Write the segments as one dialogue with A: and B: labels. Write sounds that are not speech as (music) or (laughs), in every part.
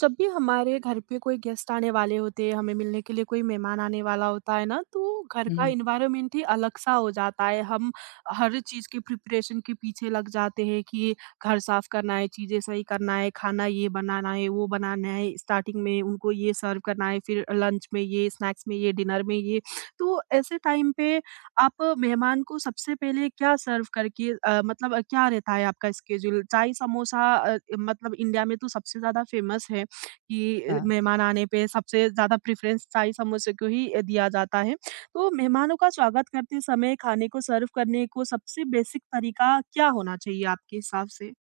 A: जब भी हमारे घर पे कोई गेस्ट आने वाले होते हैं, हमें मिलने के लिए कोई मेहमान आने वाला होता है ना, तो घर का
B: हुँ।
A: इन्वायरमेंट ही अलग सा हो जाता है। हम हर चीज़ के प्रिपरेशन के पीछे लग जाते हैं कि घर साफ करना है, चीज़ें सही करना है, खाना ये बनाना है, वो बनाना है, स्टार्टिंग में उनको ये सर्व करना है, फिर लंच में ये, स्नैक्स में ये, डिनर में ये। तो ऐसे टाइम पे आप मेहमान को सबसे पहले क्या सर्व करके मतलब क्या रहता है आपका स्केड्यूल? चाय समोसा मतलब इंडिया में तो सबसे ज़्यादा फेमस है। कि
B: हाँ,
A: मेहमान आने पे सबसे ज़्यादा प्रेफ़रेंस शाही समोसे को ही दिया जाता है। तो मेहमानों का स्वागत करते समय खाने को सर्व करने को सबसे बेसिक तरीका क्या होना चाहिए आपके हिसाब से?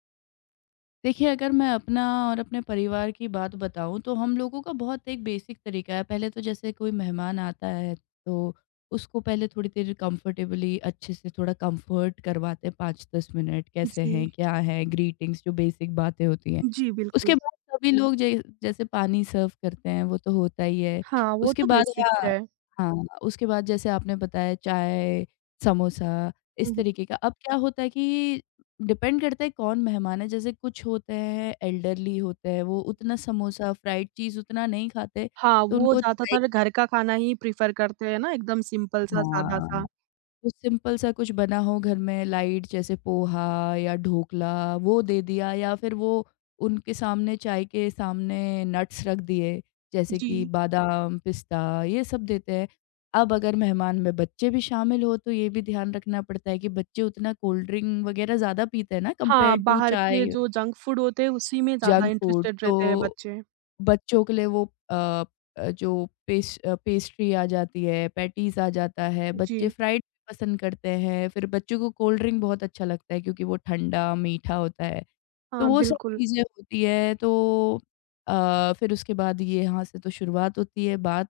B: देखिए अगर मैं अपना और अपने परिवार की बात बताऊँ तो हम लोगों का बहुत एक बेसिक तरीका है। पहले तो जैसे कोई मेहमान आता है तो उसको पहले थोड़ी देर कंफर्टेबली अच्छे से थोड़ा कंफर्ट करवाते हैं, 5-10 मिनट कैसे
A: जी।
B: हैं, क्या है, ग्रीटिंग्स जो बेसिक बातें होती हैं।
A: जी,
B: उसके
A: बिल्कुल।
B: बाद सभी लोग जै जैसे पानी सर्व करते हैं वो तो होता ही है।
A: हाँ, वो
B: उसके
A: तो
B: बाद
A: बेसिक
B: हाँ,
A: है।
B: हाँ, उसके बाद जैसे आपने बताया चाय, समोसा इस
A: हुँ, हुँ।
B: तरीके का। अब क्या होता है कि डिपेंड करता है कौन मेहमान है, जैसे कुछ होते हैं एल्डरली होते हैं वो उतना समोसा फ्राइड चीज़ उतना नहीं खाते,
A: हाँ,
B: तो
A: वो
B: उनको चाय,
A: ज़्यादातर घर का खाना ही प्रेफ़र करते हैं ना, एकदम सिंपल सा,
B: हाँ,
A: सादा-सा।
B: तो सिंपल सा कुछ बना हो घर में लाइट जैसे पोहा या ढोकला वो दे दिया, या फिर वो उनके सामने चाय के सामने नट्स रख दिए जैसे
A: जी।
B: कि बादाम पिस्ता ये सब देते हैं। अब अगर मेहमान में बच्चे भी शामिल हो तो ये भी ध्यान रखना पड़ता है कि बच्चे उतना कोल्ड ड्रिंक वगैरह ज़्यादा पीते हैं ना कंपेयर
A: हाँ,
B: टू
A: बाहर के
B: चाय
A: जो जंक फूड होते हैं, उसी में ज़्यादा
B: जंक फूड,
A: इंटरेस्टेड रहते हैं
B: तो
A: बच्चे।
B: बच्चों के लिए वो अ पेस्ट्री आ जाती है, पैटीज़ आ जाता है,
A: जी।
B: बच्चे फ्राइड पसंद करते हैं, फिर बच्चों को कोल्ड ड्रिंक बहुत अच्छा लगता है क्योंकि वो ठंडा, मीठा होता है। तो
A: हाँ,
B: वो सब
A: बिल्कुल।
B: चीज़ें होती है, तो फिर उसके बाद ये यहाँ से तो शुरुआत होती है, बात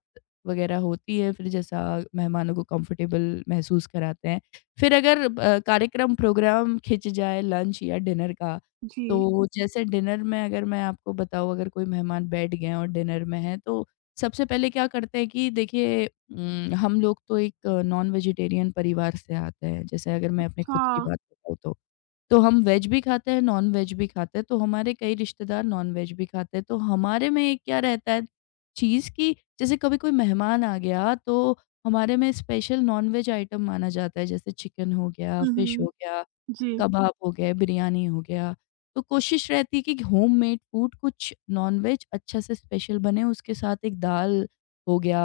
B: वग़ैरह होती है, फिर जैसा मेहमानों को कंफ़र्टेबल महसूस कराते हैं। फिर अगर कार्यक्रम प्रोग्राम खिंच जाए लंच या डिनर का,
A: जी।
B: तो जैसे डिनर में अगर मैं आपको बताऊँ अगर कोई मेहमान बैठ गए हैं और डिनर में हैं, तो सबसे पहले क्या करते हैं कि देखिए, हम लोग तो एक नॉन वेजिटेरियन परिवार से आते हैं, जैसे अगर मैं अपने खुद की
A: हाँ।
B: बात बताऊँ तो। तो हम वेज भी खाते हैं, नॉन-वेज भी खाते हैं, तो हमारे कई रिश्तेदार नॉन-वेज भी खाते हैं। तो हमारे में एक क्या रहता है चीज़ कि जैसे कभी कोई मेहमान आ गया, तो हमारे में स्पेशल नॉन-वेज आइटम माना जाता है, जैसे चिकन हो गया,
A: हुँ,
B: फिश हो
A: हुँ।
B: गया,
A: जी।
B: कबाब हो गए, बिरयानी हो गया। तो कोशिश रहती है कि होममेड फूड कुछ नॉन-वेज अच्छा से स्पेशल बने, उसके साथ एक दाल हो गया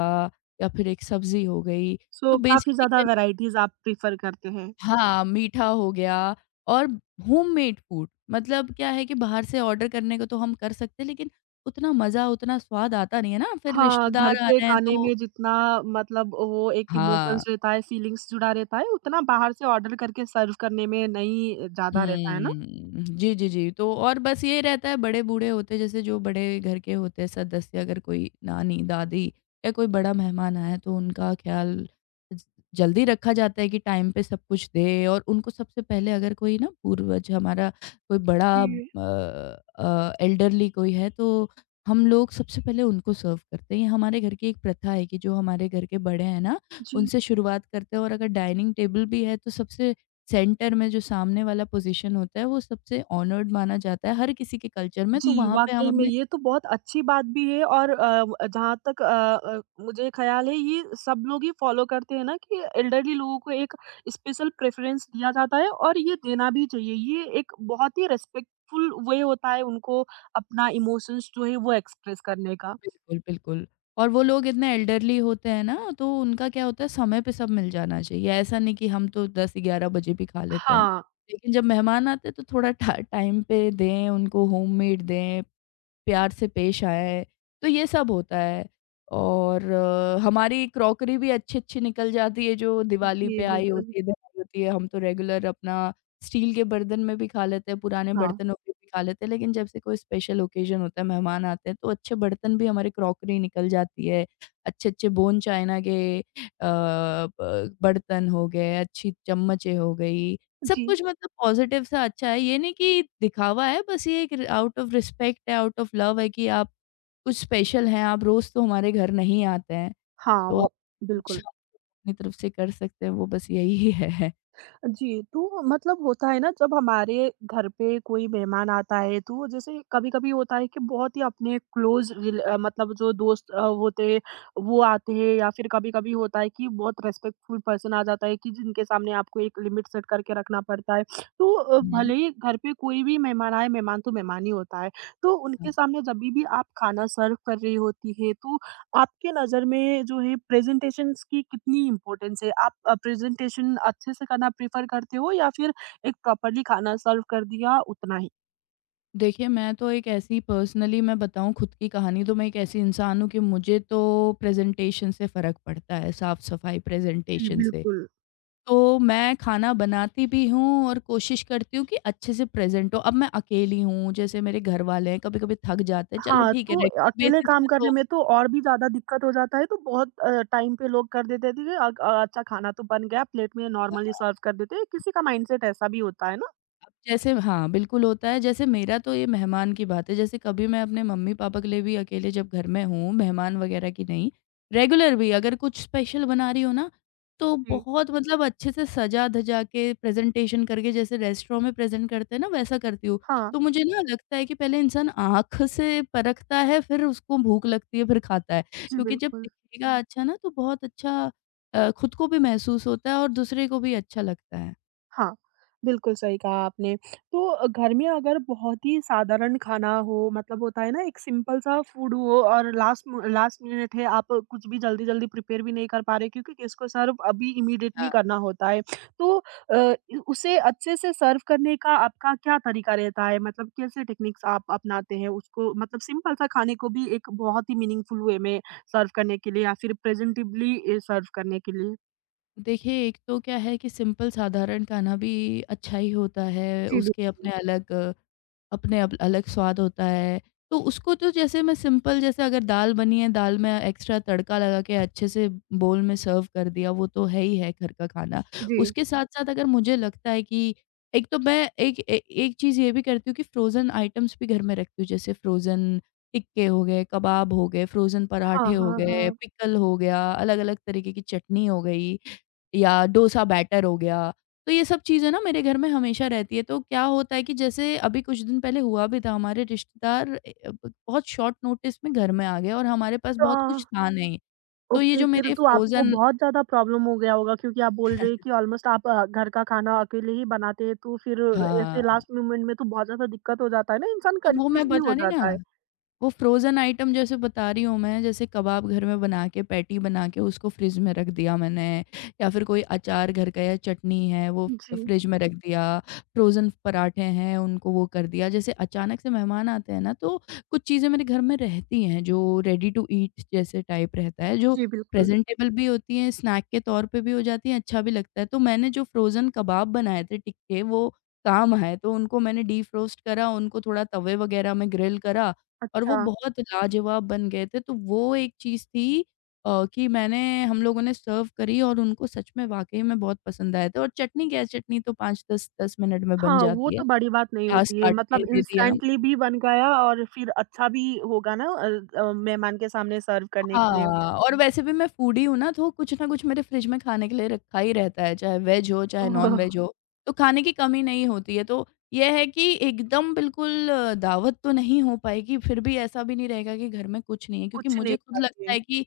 B: या फिर एक सब्ज़ी हो गई।
A: सो
B: तो
A: काफ़ी
B: बेसिकली
A: ज़्यादा वैराइटीज़ आप प्रेफ़र करते हैं।
B: हाँ, मीठा हो गया और होममेड फूड मतलब क्या है कि बाहर से ऑर्डर करने को तो हम कर सकते हैं लेकिन उतना मज़ा, उतना स्वाद आता नहीं है ना, फिर
A: हाँ, घर
B: रिश्तेदार आ
A: के
B: रहे हैं
A: खाने
B: तो
A: में जितना मतलब वो एक
B: हाँ।
A: इमोशंस रहता है, फीलिंग्स जुड़ा रहता है, उतना बाहर से ऑर्डर करके सर्व करने में नहीं ज़्यादा रहता है ना?
B: हुँ। जी, जी, जी। तो और बस ये रहता है बड़े बूढ़े होते जैसे जो बड़े घर के होते हैं सदस्य, अगर कोई नानी, दादी या कोई बड़ा मेहमान आया है तो उनका ख़्याल ज जल्दी रखा जाता है कि टाइम पे सब कुछ दें और उनको सबसे पहले, अगर कोई ना पूर्वज हमारा कोई बड़ा
A: जी,
B: एल्डरली कोई है तो हम लोग सबसे पहले उनको सर्व करते हैं। ये हमारे घर की एक प्रथा है कि जो हमारे घर के बड़े हैं ना,
A: जी।
B: उनसे शुरुआत करते हैं और अगर डाइनिंग टेबल भी है तो सबसे सेंटर में जो सामने वाला पोज़ीशन होता है, वो सबसे ऑनर्ड माना जाता है हर किसी के कल्चर में,
A: जी,
B: तो वहाँ पे हम
A: वाक़ई में
B: अपने
A: ये तो बहुत अच्छी बात भी है और जहाँ तक मुझे ख़्याल है ये सब लोग ही फ़ॉलो करते हैं ना कि एल्डरली लोगों को एक स्पेशल प्रेफ़रेंस दिया जाता है और ये देना भी चाहिए। ये एक बहुत ही रिस्पेक्टफुल वे होता है उनको अपना इमोशंस जो है वो एक्सप्रेस करने का।
B: बिल्कुल, बिल्कुल। और वो लोग इतने एल्डरली होते हैं ना, तो उनका क्या होता है समय पे सब मिल जाना चाहिए। ऐसा नहीं कि हम तो 10-11 बजे भी खा लेते हैं।
A: हाँ,
B: लेकिन जब मेहमान आते हैं तो थोड़ा टा टाइम पे दें, उनको होममेड दें। प्यार से पेश आएँ, तो ये सब होता है। और हमारी क्रॉकरी भी अच्छी-अच्छी निकल जाती है जो दिवाली
A: जी
B: पे आई
A: बिल्कुल।
B: होती है, दिवाली होती है, हम तो रेगुलर अपना स्टील के बर्तन में भी खा लेते हैं, पुराने
A: हाँ,
B: बर्तनों में भी खा लेते हैं, लेकिन जब से कोई स्पेशल ओकेज़न होता है, मेहमान आते हैं, तो अच्छे बर्तन भी हमारी क्रॉकरी निकल जाती है। अच्छे-अच्छे बोन चाइना के अ, ब बर्तन हो गए, अच्छी चम्मचें हो गई, सब
A: जी।
B: कुछ मतलब पॉजिटिव सा अच्छा है। ये नहीं कि दिखावा है, बस ये एक आउट ऑफ रिस्पेक्ट है, आउट ऑफ लव है कि आप कुछ स्पेशल हैं, आप रोज़ तो हमारे घर नहीं आते हैं,
A: हाँ,
B: तो आप
A: वो
B: कुछ
A: बिल्कुल।
B: अपनी तरफ से कर सकते हैं, वो बस यही (laughs) है।
A: जी, तो मतलब होता है ना जब हमारे घर पे कोई मेहमान आता है तो जैसे कभी-कभी होता है कि बहुत ही अपने मतलब जो दोस्त होते हैं वो आते हैं या फिर कभी-कभी होता है कि बहुत रिस्पेक्टफुल पर्सन आ जाता है कि जिनके सामने आपको एक लिमिट सेट करके रखना पड़ता है। तो
B: हुँ,
A: भले ही घर पे कोई भी मेहमान आए, मेहमान तो मेहमान ही होता है। तो
B: हुँ।
A: उनके सामने जभी भी आप खाना सर्व कर रही होती है तो आपके नज़र में जो है प्रेज़ेंटेशंस की कितनी इम्पोर्टेंस है? आप प्रेज़ेंटेशन अच्छे से करना प्रेफ़र करते हो या फिर एक प्रॉपर्ली खाना सर्व कर दिया उतना ही?
B: देखिए मैं तो एक ऐसी पर्सनली मैं बताऊँ खुद की कहानी तो मैं एक ऐसी इंसान हूँ कि मुझे तो प्रेज़ेंटेशन से फ़र्क पड़ता है, साफ-सफाई
A: जी,
B: प्रेज़ेंटेशन से।
A: बिल्कुल।
B: तो मैं खाना बनाती भी हूँ और कोशिश करती हूँ कि अच्छे से प्रेज़ेंट हो। अब मैं अकेली हूँ, जैसे मेरे घर वाले हैं, कभी-कभी थक जाते हैं, चलो
A: हाँ,
B: ठीक है
A: तो
B: रेगुलर
A: अकेले
B: बेसिस में
A: काम करने
B: तो
A: में तो और भी ज़्यादा दिक्कत हो जाता है तो बहुत टाइम पे लोग कर देते थे कि अच्छा खाना तो बन गया प्लेट में नॉर्मली सर्व कर देते हैं, किसी का माइंडसेट ऐसा भी होता है ना?
B: अब जैसे हाँ, बिल्कुल होता है। जैसे मेरा तो ये मेहमान की बात है, जैसे कभी मैं अपने मम्मी-पापा के लिए भी अकेले जब घर में हूँ, मेहमान वगैरह की नहीं, रेगुलर भी अगर कुछ स्पेशल बना रही हूँ ना, तो
A: जी।
B: बहुत मतलब अच्छे से सजा-धजा के प्रेज़ेंटेशन करके जैसे रेस्टोरेंट में प्रेज़ेंट करते हैं ना, वैसा करती हूँ।
A: हाँ,
B: तो मुझे ना लगता है कि पहले इंसान आँख से परखता है, फिर उसको भूख लगती है, फिर खाता है।
A: जी
B: क्योंकि जब
A: बिल्कुल।
B: दिखेगा अच्छा ना, तो बहुत अच्छा खुद को भी महसूस होता है और दूसरे को भी अच्छा लगता है।
A: हाँ, बिल्कुल सही कहा आपने। तो घर में अगर बहुत ही साधारण खाना हो मतलब होता है ना एक सिंपल-सा फूड हो और लास्ट मिनट है, आप कुछ भी जल्दी-जल्दी प्रिपेयर भी नहीं कर पा रहे क्योंकि इसको सर्व अभी इमीडिएटली करना होता है। तो अ, इ उसे अच्छे से सर्व करने का आपका क्या तरीका रहता है? मतलब कैसे टेक्निक्स आप अपनाते हैं उसको मतलब सिंपल-सा खाने को भी एक बहुत ही मीनिंगफुल वे में सर्व करने के लिए या फिर प्रेजेंटेबली ए सर्व करने के लिए?
B: देखिए, एक तो क्या है कि सिंपल साधारण खाना भी अच्छा ही होता है,
A: जी,
B: उसके
A: बिल्कुल।
B: अपने अलग अपने अप अलग स्वाद होता है। तो उसको तो जैसे मैं सिंपल जैसे अगर दाल बनी है, दाल में एक्स्ट्रा तड़का लगा के अच्छे से बोल में सर्व कर दिया, वो तो है ही है घर का खाना।
A: जी।
B: उसके साथ-साथ अगर मुझे लगता है कि एक तो मैं एक ए एक चीज़ ये भी करती हूँ कि फ्रोज़न आइटम्स भी घर में रखती हूँ, जैसे फ्रोज़न टिक्के हो गए, कबाब हो गए, फ्रोज़न
A: हाँ,
B: पराठे हो
A: हाँ,
B: गए,
A: हाँ।
B: पिकल हो गया, अलग-अलग तरीके की चटनी हो गई या डोसा बैटर हो गया। तो ये सब चीज़ें ना मेरे घर में हमेशा रहती है, तो क्या होता है कि जैसे अभी कुछ दिन पहले हुआ भी था हमारे रिश्तेदार ए, ब बहुत शॉर्ट नोटिस में घर में आ गए और हमारे पास
A: अ,
B: बहुत कुछ था नहीं। तो ये
A: ओके
B: जो
A: फिर
B: मेरे
A: तो आपको
B: फ्रोज़न
A: बहुत ज़्यादा प्रॉब्लम हो गया होगा क्योंकि आप बोल रहे हैं कि ऑलमोस्ट आप घर का खाना अकेले ही बनाते हैं तो फिर
B: हाँ,
A: ऐसे लास्ट मोमेंट में तो बहुत ज़्यादा दिक्कत हो जाता है ना इंसान
B: तो वो
A: कंफ्यूज़
B: मैं
A: भी हो
B: बताने ना,
A: जाता है।
B: वो फ्रोज़न आइटम जैसे बता रही हूँ मैं, जैसे कबाब घर में बना के, पैटी बना के उसको फ्रिज में रख दिया मैंने, या फिर कोई अचार घर का या चटनी है, वो
A: जी,
B: फ्रिज में रख हुँ। दिया, फ्रोज़न पराठे हैं, उनको वो कर दिया। जैसे अचानक से मेहमान आते हैं ना, तो कुछ चीज़ें मेरे घर में रहती हैं, जो रेडी टू ईट जैसे टाइप रहता है, जो
A: जी बिल्कुल।
B: प्रेज़ेंटेबल भी होती हैं, स्नैक के तौर पे भी हो जाती हैं, अच्छा भी लगता है। तो मैंने जो फ्रोज़न कबाब बनाए थे टिक्के, वो काम आए, तो उनको मैंने डीफ्रोस्ट करा, उनको थोड़ा तवे वगैरह में ग्रिल करा और वो
A: अच्छा,
B: बहुत लाजवाब बन गए थे। तो वो एक चीज़ थी कि मैंने हम लोगों ने सर्व करी और उनको सच में वाक़ई में बहुत पसंद आए थे और चटनी क्या है, चटनी तो 5-10 10 मिनट में बन
A: हाँ, वो
B: जाती है।
A: तो बड़ी बात नहीं
B: प्याज़
A: होती है
B: काट के
A: मतलब
B: दे दिया।
A: इंस्टेंटली भी बन गया और फिर अच्छा भी होगा ना, मेहमान के सामने सर्व करने के लिए।
B: हाँ, और वैसे भी मैं फूडी हूँ ना तो कुछ ना कुछ मेरे फ्रिज में खाने के लिए रखा ही रहता है, चाहे वेज हो, चाहे
A: ओह,
B: नॉन-वेज हो, तो खाने की कमी नहीं होती है। तो ये है कि एकदम बिल्कुल दावत तो नहीं हो पाएगी, फिर भी ऐसा भी नहीं रहेगा कि घर में कुछ नहीं है क्योंकि
A: कुछ
B: मुझे
A: नहीं
B: खुद लगता
A: खाते।
B: है कि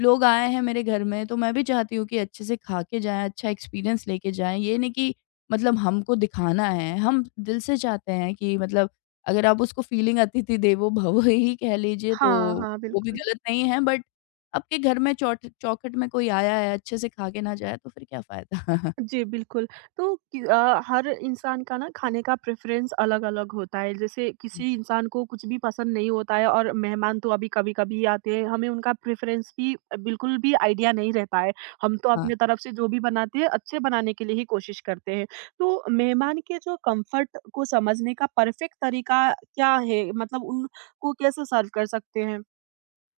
B: लोग आए हैं मेरे घर में तो मैं भी चाहती हूँ कि अच्छे से खा के जाएँ, अच्छा एक्सपीरियंस लेके जाएँ। ये नहीं कि मतलब हमको दिखाना है, हम दिल से चाहते हैं कि मतलब अगर आप उसको फीलिंग अतिथि देवो भव ही कह लीजिए
A: हाँ,
B: तो
A: हाँ,
B: वो भी
A: बिल्कुल।
B: गलत नहीं है बट आपके घर में चौट चौखट में कोई आया है, अच्छे से खा के ना जाए तो फिर क्या फ़ायदा? हुँ।
A: जी, बिल्कुल। तो कि हर इंसान का ना खाने का प्रेफ़रेंस अलग-अलग होता है। जैसे किसी
B: (laughs)
A: इंसान को कुछ भी पसंद नहीं होता है और मेहमान तो अभी कभी-कभी ही आते हैं, हमें उनका प्रेफ़रेंस भी बिल्कुल भी आइडिया नहीं रहता है। हम तो
B: हाँ,
A: अपनी तरफ से जो भी बनाते हैं, अच्छे बनाने के लिए ही कोशिश करते हैं। तो मेहमान के जो कम्फ़र्ट को समझने का परफ़ेक्ट तरीका क्या है? मतलब उनको कैसे सर्व कर सकते हैं?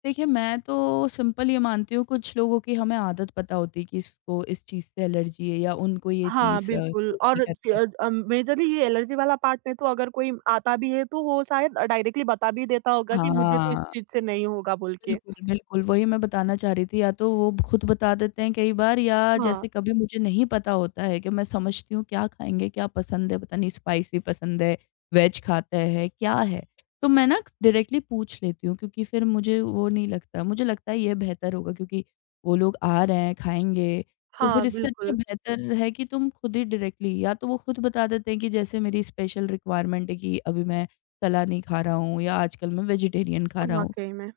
B: देखिए मैं तो सिंपल ये मानती हूँ कुछ लोगों की हमें आदत पता होती है कि इसको इस चीज़ से एलर्जी है या उनको ये
A: हाँ,
B: चीज़
A: बिल्कुल
B: सूट नहीं
A: और
B: करता।
A: मेजरली ये एलर्जी वाला पार्ट में तो अगर कोई आता भी है तो वो शायद डायरेक्टली बता भी देता होगा कि मुझे तो इस
B: हाँ।
A: चीज़ से नहीं होगा बोल के।
B: बिल्कुल, बिल्कुल, वही मैं बताना चाह रही थी या तो वो खुद बता देते हैं कई बार, या
A: हाँ,
B: जैसे कभी मुझे नहीं पता होता है कि मैं समझती हूँ क्या खाएँगे, क्या पसंद है, पता नहीं स्पाइसी पसंद है, वेज खाते हैं, क्या है? तो मैं ना डायरेक्टली पूछ लेती हूँ, क्योंकि फिर मुझे वो नहीं लगता, मुझे लगता है ये बेहतर होगा, क्योंकि वो लोग आ रहे हैं, खाएँगे, तो फिर
A: हाँ,
B: इससे अच्छा
A: बिल्कुल
B: बेहतर है कि तुम खुद ही डायरेक्टली, या तो वो खुद बता देते हैं कि जैसे मेरी स्पेशल रिक्वायरमेंट है कि अभी मैं तला नहीं खा रहा हूँ या आजकल मैं वेजिटेरियन खा रहा हूँ।
A: वाक़ई में।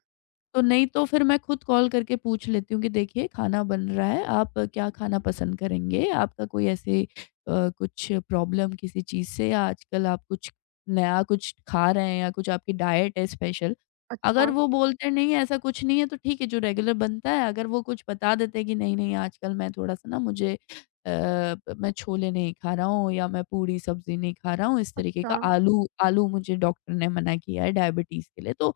B: तो नहीं तो फिर मैं खुद कॉल करके पूछ लेती हूँ कि देखिए, खाना बन रहा है, आप क्या खाना पसंद करेंगे? आपका कोई ऐसे कुछ प्रॉब्लम किसी चीज़ से, या आजकल आप कुछ नया कुछ खा रहे हैं, या कुछ आपकी डाइट है स्पेशल? अगर
A: अच्छा,
B: वो बोलते हैं नहीं ऐसा कुछ नहीं है, तो ठीक है जो रेगुलर बनता है। अगर वो कुछ बता देते हैं कि नहीं, नहीं आजकल मैं थोड़ा-सा, ना मुझे मैं छोले नहीं खा रहा हूँ, या मैं पूड़ी सब्ज़ी नहीं खा रहा हूँ, इस तरीके का,
A: अच्छा।
B: आलू आलू मुझे डॉक्टर ने मना किया है डायबिटीज़ के लिए, तो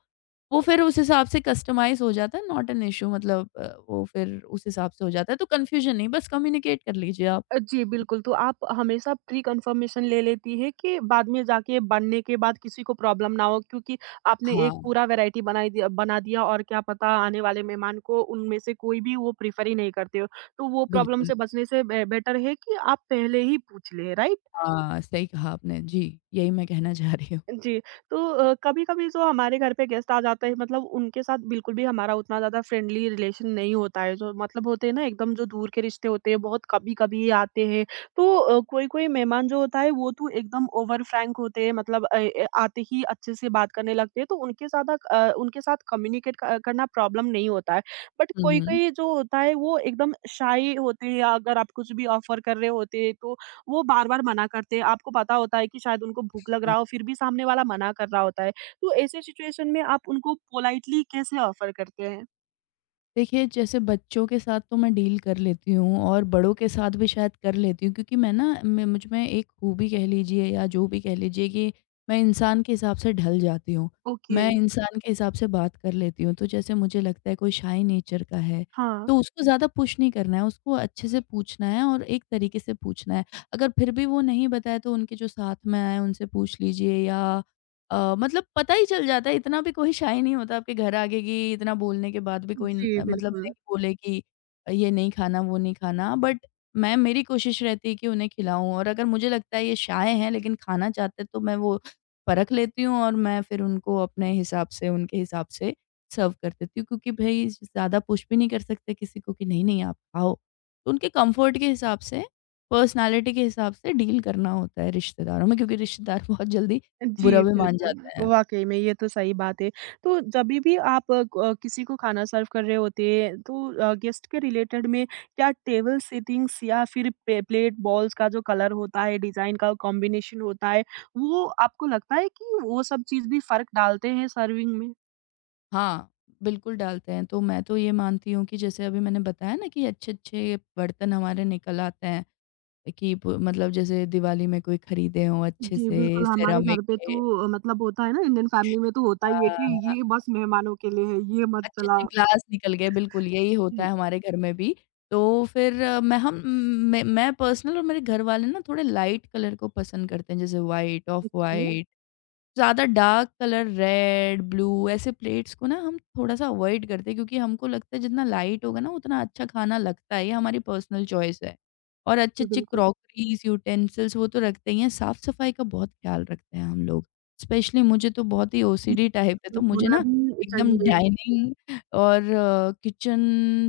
B: वो फिर उस हिसाब से कस्टमाइज़ हो जाता है, नॉट एन इश्यू। मतलब वो फिर उस हिसाब से हो जाता है, तो कन्फ्यूजन नहीं, बस कम्युनिकेट कर लीजिए आप।
A: जी, बिल्कुल, तो आप हमेशा प्री कन्फर्मेशन ले लेती हैं कि बाद में जाके बनने के बाद किसी को प्रॉब्लम ना हो क्योंकि आपने एक
B: हाँ,
A: पूरा वैरायटी बनाई दिया बना दिया और क्या पता आने वाले मेहमान को उनमें से कोई भी वो प्रेफ़र ही नहीं करते हो। तो वो प्रॉब्लम
B: बिल्कुल।
A: से बचने से बे बेटर है कि आप पहले ही पूछ लें, राइट?
B: हाँ, सही कहा आपने। जी, यही मैं कहना चाह रही हूँ।
A: जी, तो कभी-कभी जो हमारे घर पे गेस्ट आ जाते हैं मतलब उनके साथ बिल्कुल भी हमारा उतना ज़्यादा फ्रेंडली रिलेशन नहीं होता है, जो मतलब होते हैं ना एकदम जो दूर के रिश्ते होते हैं बहुत कभी-कभी आते हैं। तो कोई-कोई मेहमान जो होता है वो तो एकदम ओवर फ्रैंक होते हैं मतलब आते ही अच्छे से बात करने लगते हैं तो उनके साथ उनके साथ कम्युनिकेट क करना प्रॉब्लम नहीं होता है। बट
B: हुँ, हुँ।
A: कोई-कोई जो होता है वो एकदम शाय होते हैं या अगर आप कुछ भी ऑफ़र कर रहे होते हैं तो वो बार-बार मना करते हैं। आपको पता होता है कि शायद उनको भूख लग रहा हो, फिर भी सामने वाला मना कर रहा होता है। तो ऐसे सिचुएशन में आप उनको पोलाइटली कैसे ऑफ़र करते हैं?
B: देखिए, जैसे बच्चों के साथ तो मैं डील कर लेती हूँ, और बड़ों के साथ भी शायद कर लेती हूँ, क्योंकि मैं मुझ में एक खूबी कह लीजिए, या जो भी कह लीजिए कि मैं इंसान के हिसाब से ढल जाती हूँ।
A: ओके।
B: मैं इंसान के हिसाब से बात कर लेती हूँ, तो जैसे मुझे लगता है कोई शाय नेचर का है,
A: हाँ।
B: तो उसको ज़्यादा पुश नहीं करना है, उसको अच्छे से पूछना है, और एक तरीके से पूछना है। अगर फिर भी वो नहीं बताए, तो उनके जो साथ में आए, उनसे पूछ लीजिए, या मतलब पता ही चल जाता है, इतना भी कोई शाय नहीं होता आपके घर आगे कि इतना बोलने के बाद भी कोई न
A: जी,
B: मतलब
A: बिल्कुल।
B: नहीं बोले कि ये नहीं खाना, वो नहीं खाना। बट मैं मेरी कोशिश रहती है कि उन्हें खिलाऊँ, और अगर मुझे लगता है ये शाय हैं लेकिन खाना चाहते हैं, तो मैं वो परख लेती हूँ, और मैं फिर उनको अपने हिसाब से, उनके हिसाब से सर्व कर देती हूँ। क्योंकि भई ज़्यादा पुश भी नहीं कर सकते किसी को कि नहीं-नहीं आप खाओ। तो उनके कम्फर्ट के हिसाब से, पर्सनैलिटी के हिसाब से डील करना होता है रिश्तेदारों में, क्योंकि रिश्तेदार (laughs) बहुत जल्दी बुरा
A: जी,
B: भी मान जाते
A: बिल्कुल।
B: हैं।
A: वाक़ई में ये तो सही बात है। तो जभी भी आप किसी को खाना सर्व कर रहे होते हैं, तो गेस्ट के रिलेटेड में क्या टेबल सेटिंग्स या फिर पे प्लेट बॉल्स का जो कलर होता है, डिज़ाइन का कॉम्बिनेशन होता है, वो आपको लगता है कि वो सब चीज़ भी फ़र्क डालते हैं सर्विंग में?
B: हाँ, बिल्कुल डालते हैं। तो मैं तो ये मानती हूँ कि जैसे अभी मैंने बताया ना कि अच्छे-अच्छे बर्तन हमारे निकल आते हैं, कि प मतलब जैसे दिवाली में कोई खरीदे हों अच्छे
A: जी,
B: से,
A: बिल्कुल, हमारे
B: सेरामिक
A: घर पे
B: के
A: तो मतलब होता है ना इंडियन फैमिली में तो होता ही है कि ये बस मेहमानों के लिए है, ये मत चला
B: अच्छे-अच्छे ग्लास निकल गए, बिल्कुल, यही होता है
A: जी,
B: हमारे घर में भी। तो फिर मैं हम मैं पर्सनल, और मेरे घर वाले ना थोड़े लाइट कलर को पसंद करते हैं, जैसे व्हाइट, ऑफ
A: रखिए।
B: व्हाइट। ज़्यादा डार्क कलर, रेड, ब्लू ऐसे प्लेट्स को ना हम थोड़ा-सा अवॉइड करते हैं, क्योंकि हमको लगता है जितना लाइट होगा ना उतना अच्छा खाना लगता है, ये हमारी पर्सनल चॉइस है। और
A: जी,
B: अच्छी-अच्छी
A: बिल्कुल।
B: क्रॉकरीज़, यूटेंसिल्स वो तो रखते ही हैं, साफ-सफाई का बहुत ख्याल रखते हैं हम लोग। स्पेशली मुझे तो बहुत ही ओसीडी टाइप है, तो
A: बिल्कुल,
B: मुझे
A: होना
B: ना
A: भी
B: एकदम
A: चाहिए।
B: डाइनिंग और किचन,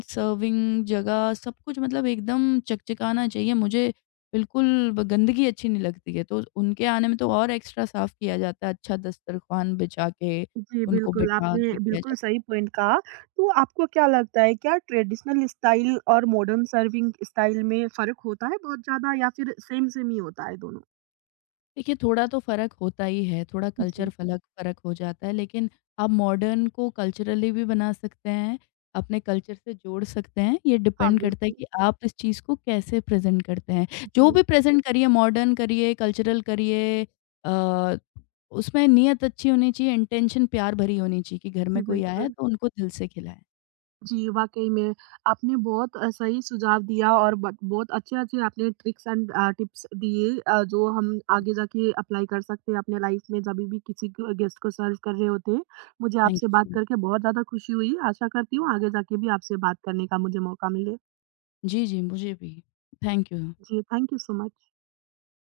B: सर्विंग जगह, सब कुछ मतलब एकदम चकचकाना चाहिए। मुझे बिल्कुल ब गंदगी अच्छी नहीं लगती है, तो उनके आने में तो और एक्स्ट्रा साफ़ किया जाता है, अच्छा दस्तरख़्वान बिछा के,
A: जी,
B: उनको
A: बिल्कुल,
B: बिठा
A: आपने
B: के किया
A: बिल्कुल
B: जाता है।
A: सही पॉइंट कहा। तो आपको क्या लगता है क्या ट्रेडिशनल स्टाइल और मॉडर्न सर्विंग स्टाइल में फ़र्क होता है बहुत ज़्यादा या फिर सेम-सेम ही होता है दोनों?
B: देखिए, थोड़ा तो फ़र्क होता ही है, थोड़ा कल्चर
A: जी।
B: फ़लक फ़र्क हो जाता है, लेकिन आप मॉडर्न को कल्चरली भी बना सकते हैं, अपने कल्चर से जोड़ सकते हैं। ये
A: हाँ,
B: डिपेंड करता है
A: बिल्कुल।
B: कि आप इस चीज़ को कैसे प्रेज़ेंट करते हैं। जो
A: जी,
B: भी प्रेज़ेंट करिए, मॉडर्न करिए, कल्चरल करिए, अ, उसमें नियत अच्छी होनी चाहिए, इंटेंशन प्यार भरी होनी चाहिए, कि घर
A: जी,
B: में कोई आया है,
A: बिल्कुल।
B: तो उनको दिल से खिलाएँ।
A: जी, वाक़ई में आपने बहुत सही सुझाव दिया और बत बहुत अच्छे-अच्छे आपने ट्रिक्स एंड टिप्स दिए जो हम आगे जाके अप्लाई कर सकते हैं अपने लाइफ़ में जभी भी किसी ग गेस्ट को सर्व कर रहे होते हैं। मुझे
B: Thank
A: आपसे
B: you so
A: बात
B: much.
A: करके बहुत ज़्यादा खुशी हुई। आशा करती हूँ आगे जाके भी आपसे बात करने का मुझे मौका मिले।
B: G G, me too. Thank you.
A: जी, थैंक यू सो मच।